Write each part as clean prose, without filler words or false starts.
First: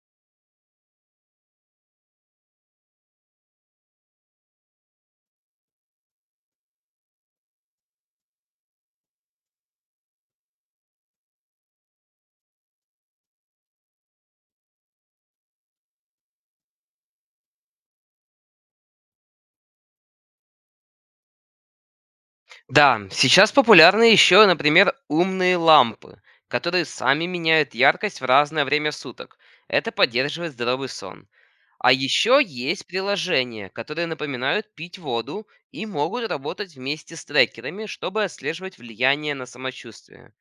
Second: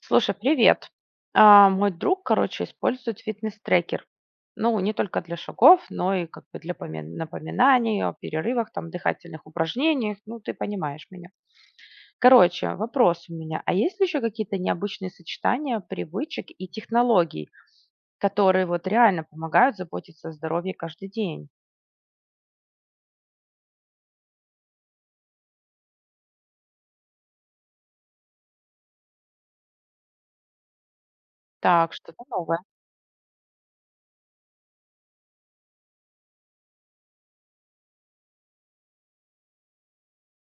Слушай, привет. А, мой друг, короче, использует фитнес-трекер. Ну, не только для шагов, но и как бы для напоминаний о перерывах, там, дыхательных упражнениях. Ну, ты понимаешь меня. Короче, вопрос у меня. А есть ли еще какие-то необычные сочетания привычек и технологий, которые вот реально помогают заботиться о здоровье каждый день? Да, сейчас популярны еще, например, умные лампы, которые сами меняют яркость в разное время суток. Это поддерживает здоровый сон. А Так, что-то еще новое. есть приложения, которые напоминают пить воду и могут работать вместе с трекерами, чтобы отслеживать влияние на самочувствие.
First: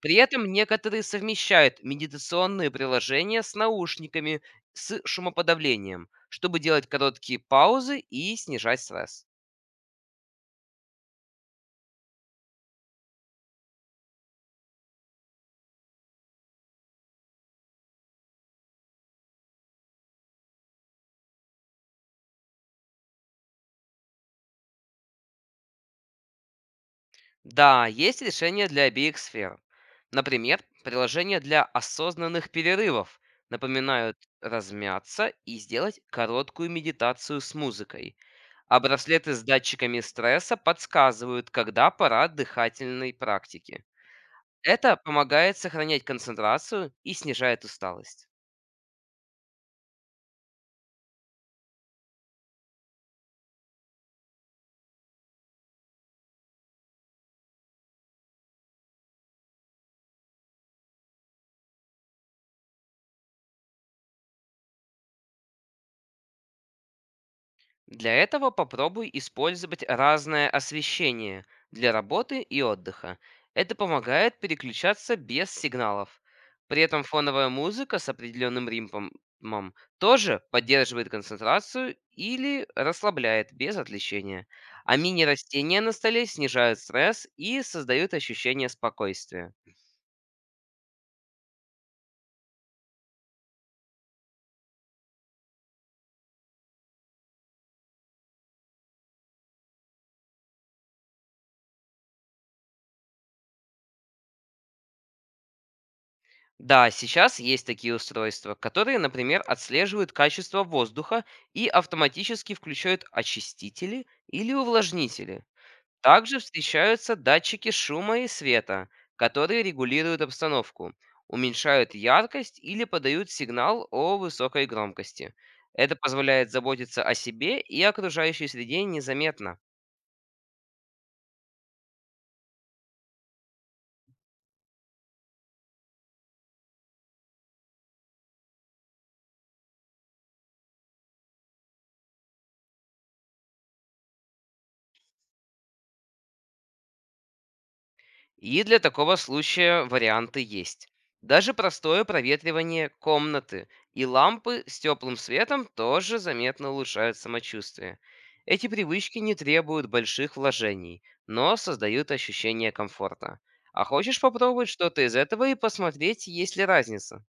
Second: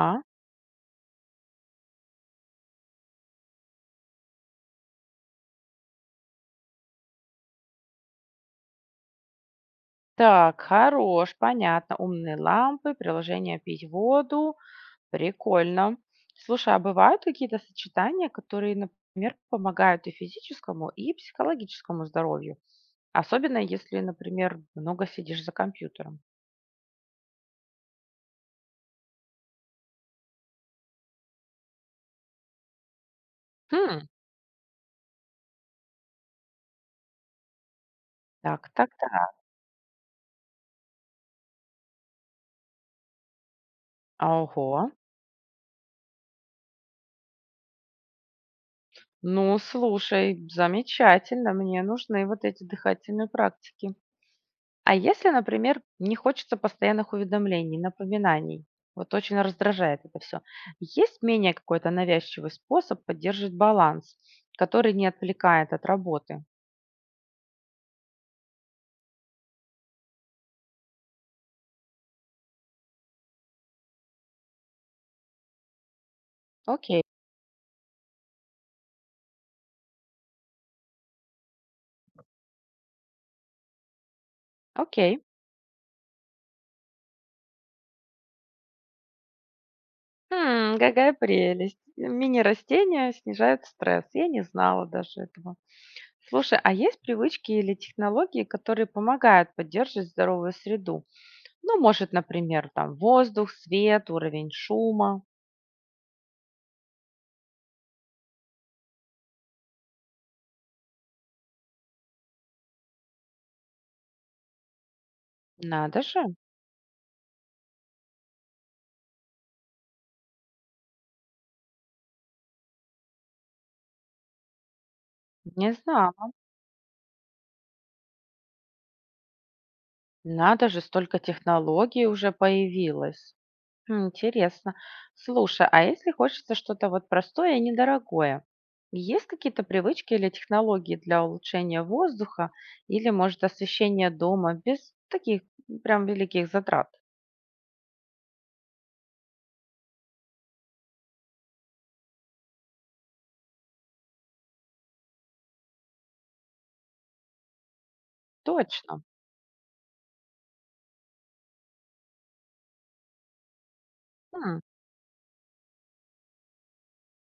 При этом некоторые совмещают медитационные приложения с наушниками с шумоподавлением, чтобы делать короткие паузы и снижать стресс. Так, хорош, понятно. Умные лампы, приложение пить воду. Прикольно. Слушай, а бывают какие-то сочетания, которые, например, помогают и физическому, и психологическому здоровью? Особенно если, например, много сидишь за компьютером. Да, есть решения для обеих сфер. Например, приложения для осознанных перерывов Хм. напоминают размяться и сделать короткую медитацию с музыкой. Так, А так, браслеты так. с датчиками стресса подсказывают, когда пора дыхательной практики. Ого. Это помогает сохранять концентрацию и снижает усталость. Ну, слушай, замечательно. Мне нужны вот эти дыхательные практики. А если, например, не хочется постоянных уведомлений, напоминаний? Вот очень раздражает это все. Есть менее какой-то навязчивый способ поддерживать баланс, который не отвлекает от работы? Для этого попробуй использовать разное освещение для работы и отдыха. Это помогает переключаться без сигналов. При Окей, этом фоновая музыка с определенным ритмом тоже поддерживает концентрацию или расслабляет без отвлечения. А окей. мини-растения на столе снижают стресс и создают ощущение спокойствия. Какая прелесть. Мини-растения снижают стресс. Я не знала даже этого. Слушай, а есть привычки или технологии, которые помогают поддерживать здоровую среду? Ну, может, например, там воздух, свет, уровень шума. Да, сейчас есть такие устройства, которые, например, отслеживают качество воздуха и автоматически включают очистители или увлажнители. Надо же, Также встречаются датчики шума и света, которые регулируют обстановку, уменьшают яркость или подают сигнал о высокой громкости. не Это знала. позволяет заботиться о себе и окружающей среде незаметно. Надо же, столько технологий уже появилось. Интересно. Слушай, а если хочется что-то вот простое и недорогое, есть какие-то привычки или технологии для улучшения воздуха или, может, освещения дома без таких прям великих затрат? И для такого случая варианты есть. Даже простое проветривание комнаты и лампы с теплым светом тоже заметно улучшают самочувствие. Эти Точно. привычки не требуют больших вложений, но создают ощущение комфорта. А хочешь М, попробовать что-то из этого и посмотреть, есть ли разница?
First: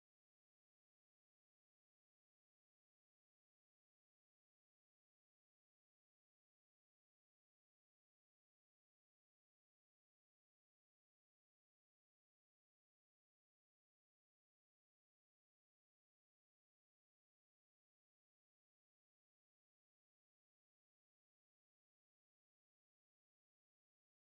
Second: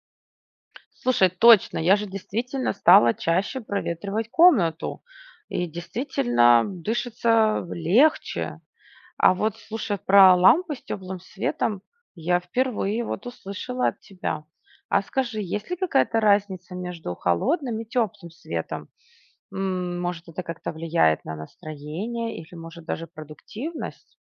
Слушай, точно, я же действительно стала чаще проветривать комнату, и действительно дышится легче. А вот слушай, про лампы с теплым светом я впервые вот услышала от тебя. А скажи, есть ли какая-то разница между холодным и теплым светом? Может, это как-то влияет на настроение или, может, даже продуктивность?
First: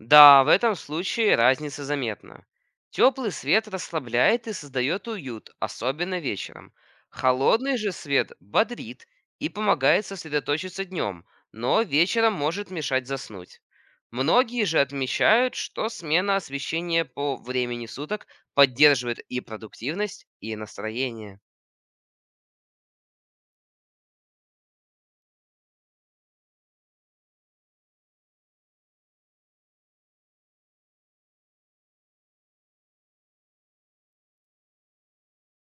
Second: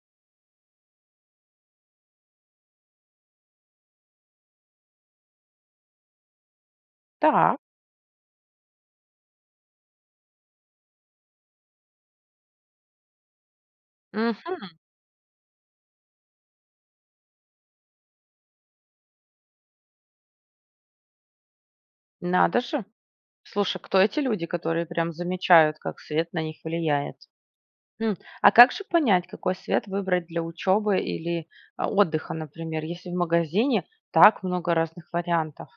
Да, в этом случае разница заметна. Теплый свет расслабляет и создает уют, особенно вечером. Так, Холодный же свет бодрит и помогает сосредоточиться днем, но вечером может мешать заснуть. Многие мгм, же отмечают, что смена освещения по времени суток поддерживает и продуктивность, и настроение. надо же. Слушай, кто эти люди, которые прям замечают, как свет на них влияет? А как же понять, какой свет выбрать для учебы или отдыха, например, если в магазине так много разных вариантов?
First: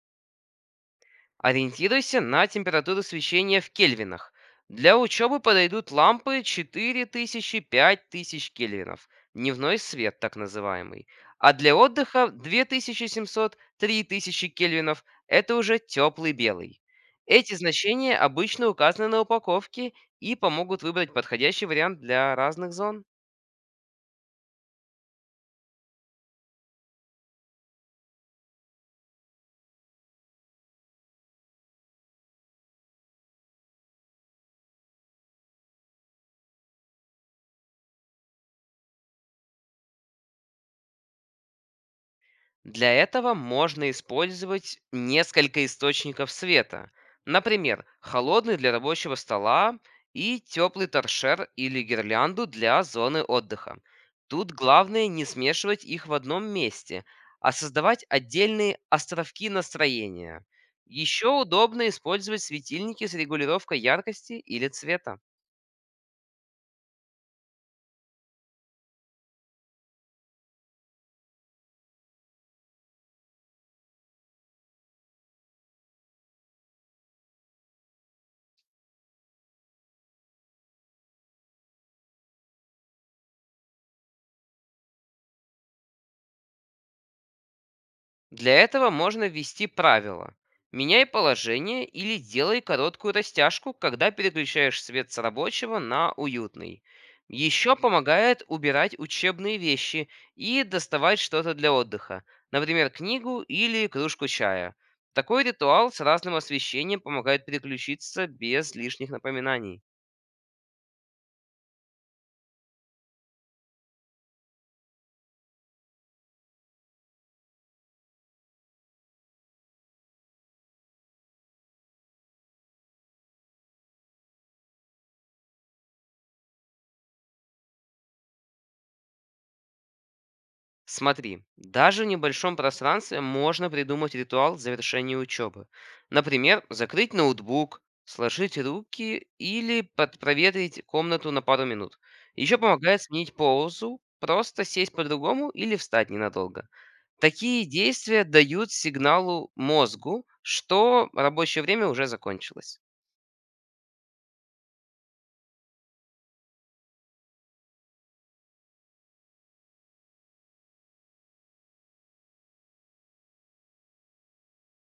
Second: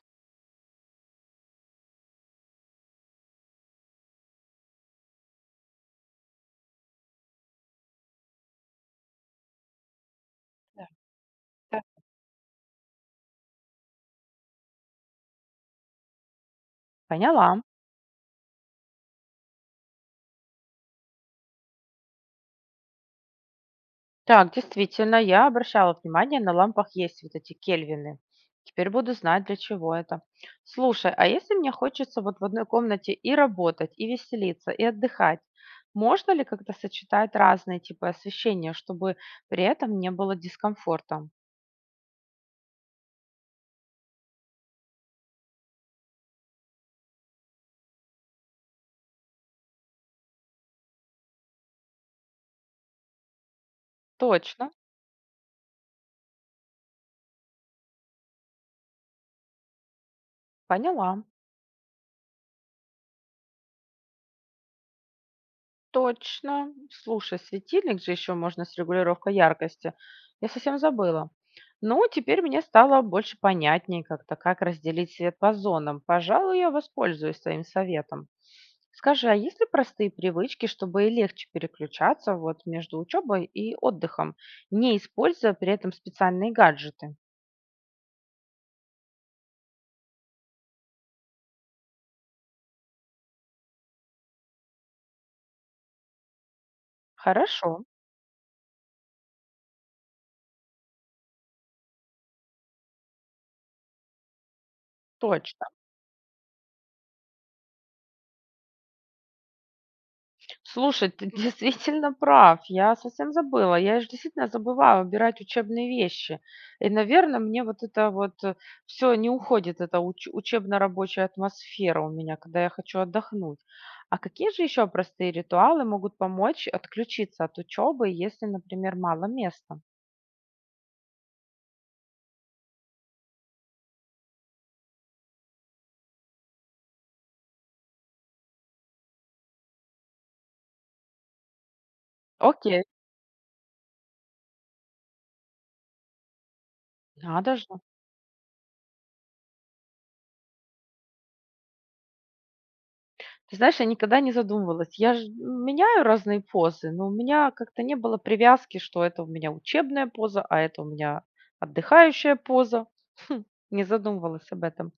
Ориентируйся на температуру свечения в кельвинах. Для учебы подойдут лампы 4000-5000 кельвинов, дневной свет так Да. называемый. А для отдыха 2700-3000 кельвинов — это уже теплый белый. Эти Поняла. значения обычно указаны на упаковке и помогут выбрать подходящий вариант для разных зон. Так, действительно, я обращала внимание, на лампах есть вот эти кельвины. Теперь буду знать, для чего это. Слушай, а если мне хочется вот в одной комнате и работать, и веселиться, и отдыхать, можно ли как-то сочетать разные типы освещения, чтобы при этом не было дискомфорта? Для этого можно использовать несколько источников света. Например, холодный для рабочего стола и теплый торшер или гирлянду для зоны отдыха. Тут Точно, главное не смешивать их в одном месте, а создавать отдельные островки настроения. поняла. Еще удобно использовать светильники с регулировкой яркости или цвета. Точно. Слушай, светильник же еще можно с регулировкой яркости. Я совсем забыла. Ну, теперь мне стало больше понятнее как-то, как разделить свет по зонам. Пожалуй, я воспользуюсь твоим советом. Скажи, а есть ли простые привычки, чтобы и легче переключаться вот между учебой и отдыхом, не используя при этом специальные гаджеты? Для этого можно ввести правило. Меняй положение или делай короткую растяжку, когда переключаешь свет с рабочего на уютный. Хорошо, Еще помогает убирать учебные вещи и доставать что-то для отдыха, например, книгу или кружку чая. Такой точно. ритуал с разным освещением помогает переключиться без лишних напоминаний. Слушай, ты действительно прав. Я совсем забыла. Я же действительно забываю убирать учебные вещи. И, наверное, мне вот это вот все не уходит, эта учебно-рабочая атмосфера у меня, когда я хочу отдохнуть. А какие же еще простые ритуалы могут помочь отключиться от учебы, если, например, мало места? Смотри, даже в небольшом пространстве можно придумать ритуал завершения учебы. Например, закрыть ноутбук, сложить руки или под- проветрить комнату на пару минут. Еще Окей, помогает сменить позу, просто сесть по-другому или встать ненадолго. надо Такие же. действия дают сигналу мозгу, что рабочее время уже закончилось. Ты знаешь, я никогда не задумывалась. Я же меняю разные позы, но у меня как-то не было привязки, что это у меня учебная поза, а это у меня отдыхающая поза. Хм, Не задумывалась об этом.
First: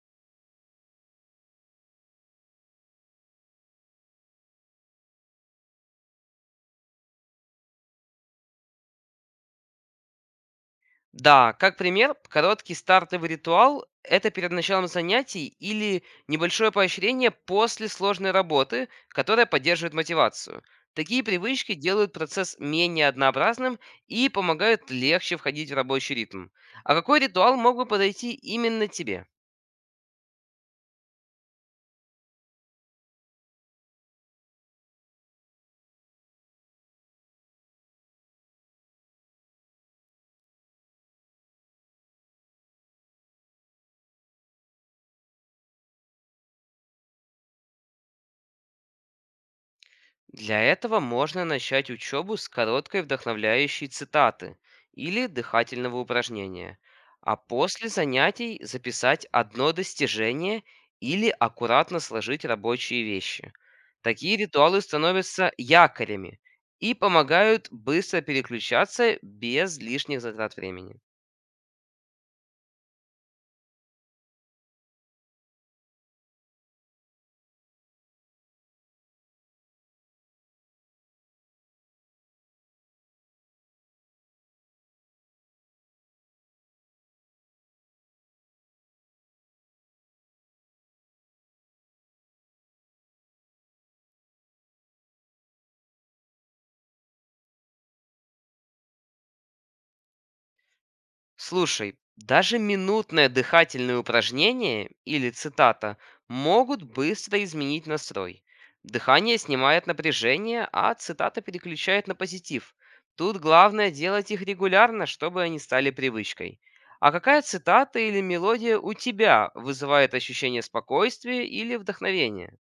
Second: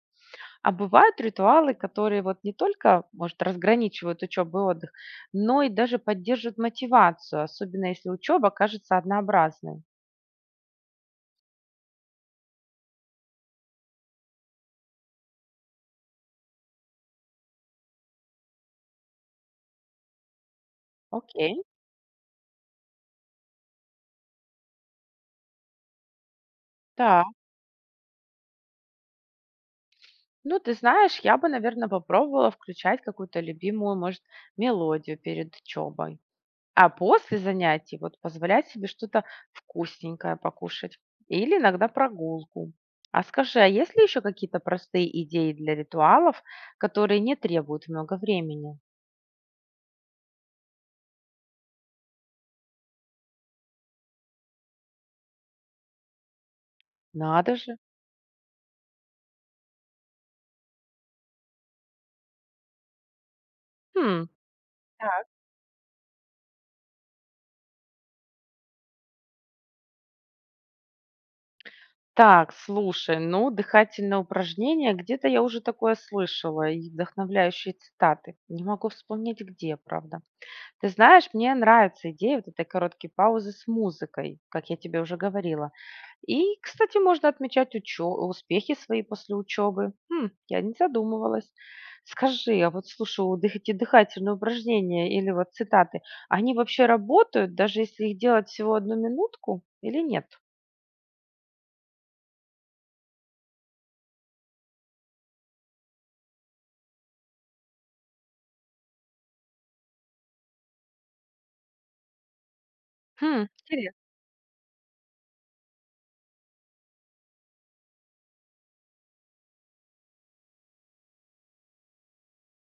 А бывают ритуалы, которые вот не только, может, разграничивают учебу и отдых, но и даже поддерживают мотивацию, особенно если учеба кажется однообразной. Да, как пример, короткий стартовый ритуал — это перед началом занятий или небольшое поощрение после сложной работы, которая поддерживает мотивацию. Такие Окей, привычки делают процесс менее однообразным и помогают легче входить в рабочий ритм. А какой да. ритуал мог бы подойти именно тебе? Ну, ты знаешь, я бы, наверное, попробовала включать какую-то любимую, может, мелодию перед учебой. А после занятий вот позволять себе что-то вкусненькое покушать или иногда прогулку. А скажи, а есть ли еще какие-то простые идеи для ритуалов, которые не требуют много времени? Для этого можно начать учебу с короткой вдохновляющей цитаты или дыхательного упражнения, а Надо же. после занятий записать одно достижение или аккуратно сложить рабочие вещи. Хм. Такие ритуалы Так. становятся якорями и помогают быстро переключаться без лишних затрат времени. Так, слушай, ну, дыхательное упражнение, где-то я уже такое слышала, и вдохновляющие цитаты. Не могу вспомнить, где, правда. Ты знаешь, мне нравится идея вот этой короткой паузы с музыкой, как я тебе уже говорила. И, кстати, можно отмечать успехи свои после учебы. Я не задумывалась. Скажи, а вот слушай, эти дыхательные упражнения или вот цитаты, они вообще работают, даже если их делать всего одну минутку или нет? Слушай, даже минутное дыхательное упражнение или цитата могут быстро изменить настрой. Дыхание снимает напряжение, а цитата переключает на позитив. Тут главное Интересно. делать их регулярно, чтобы они стали привычкой. А какая цитата или мелодия у тебя вызывает ощущение спокойствия или вдохновения?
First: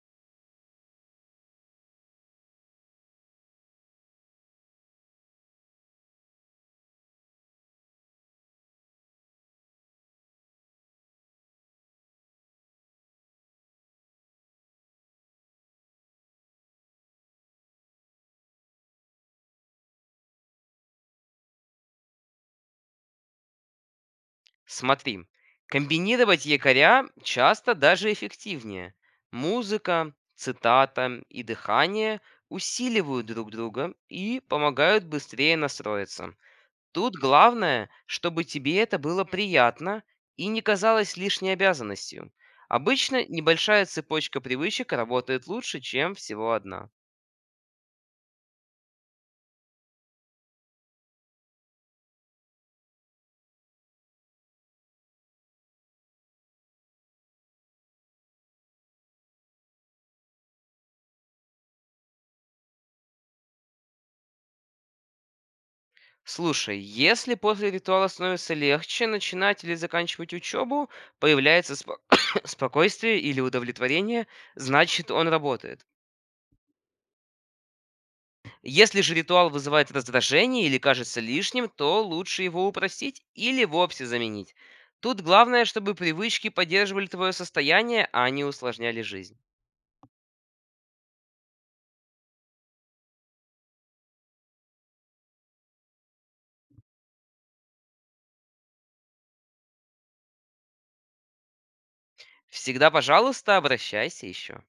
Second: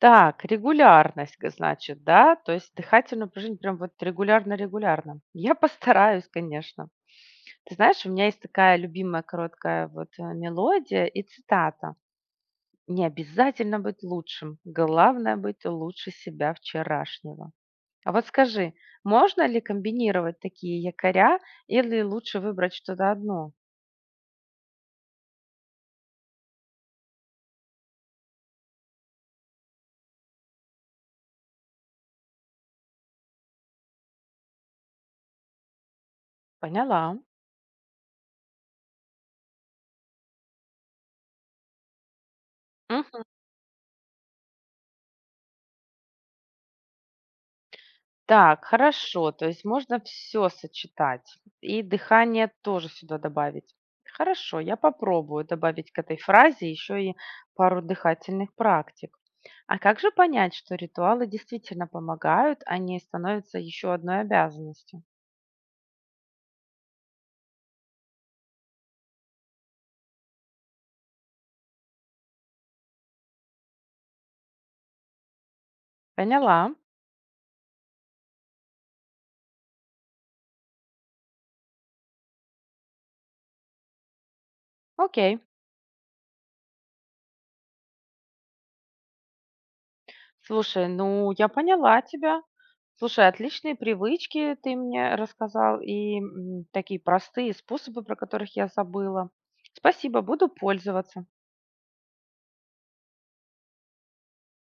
Так, регулярность, значит, да? То есть дыхательное упражнение прям вот регулярно-регулярно. Я постараюсь, конечно. Ты знаешь, у меня есть такая любимая короткая вот мелодия и цитата. Не обязательно быть лучшим, главное быть лучше себя вчерашнего. А вот скажи, можно ли комбинировать такие якоря или лучше выбрать что-то одно? Смотри, комбинировать якоря часто даже эффективнее. Музыка, цитата и дыхание усиливают друг друга и помогают быстрее настроиться. Тут Поняла. главное, чтобы тебе это было приятно и не казалось лишней обязанностью. Обычно небольшая цепочка привычек работает лучше, чем всего одна. Так, хорошо. То есть можно все сочетать. И дыхание тоже сюда добавить. Хорошо, я попробую добавить к этой фразе еще и пару дыхательных практик. А как же понять, что ритуалы действительно помогают, а не становятся еще одной обязанностью? Слушай, если после ритуала становится легче начинать или заканчивать учебу, появляется спо- спокойствие или удовлетворение, значит он работает. Поняла. Если же ритуал вызывает раздражение или кажется лишним, то лучше его упростить или вовсе заменить. Тут Окей. главное, чтобы привычки поддерживали твое состояние, а не усложняли жизнь. Слушай, ну я поняла тебя. Слушай, отличные привычки ты мне рассказал и такие простые способы, про которых я забыла. Спасибо, буду пользоваться. Всегда, пожалуйста, обращайся еще.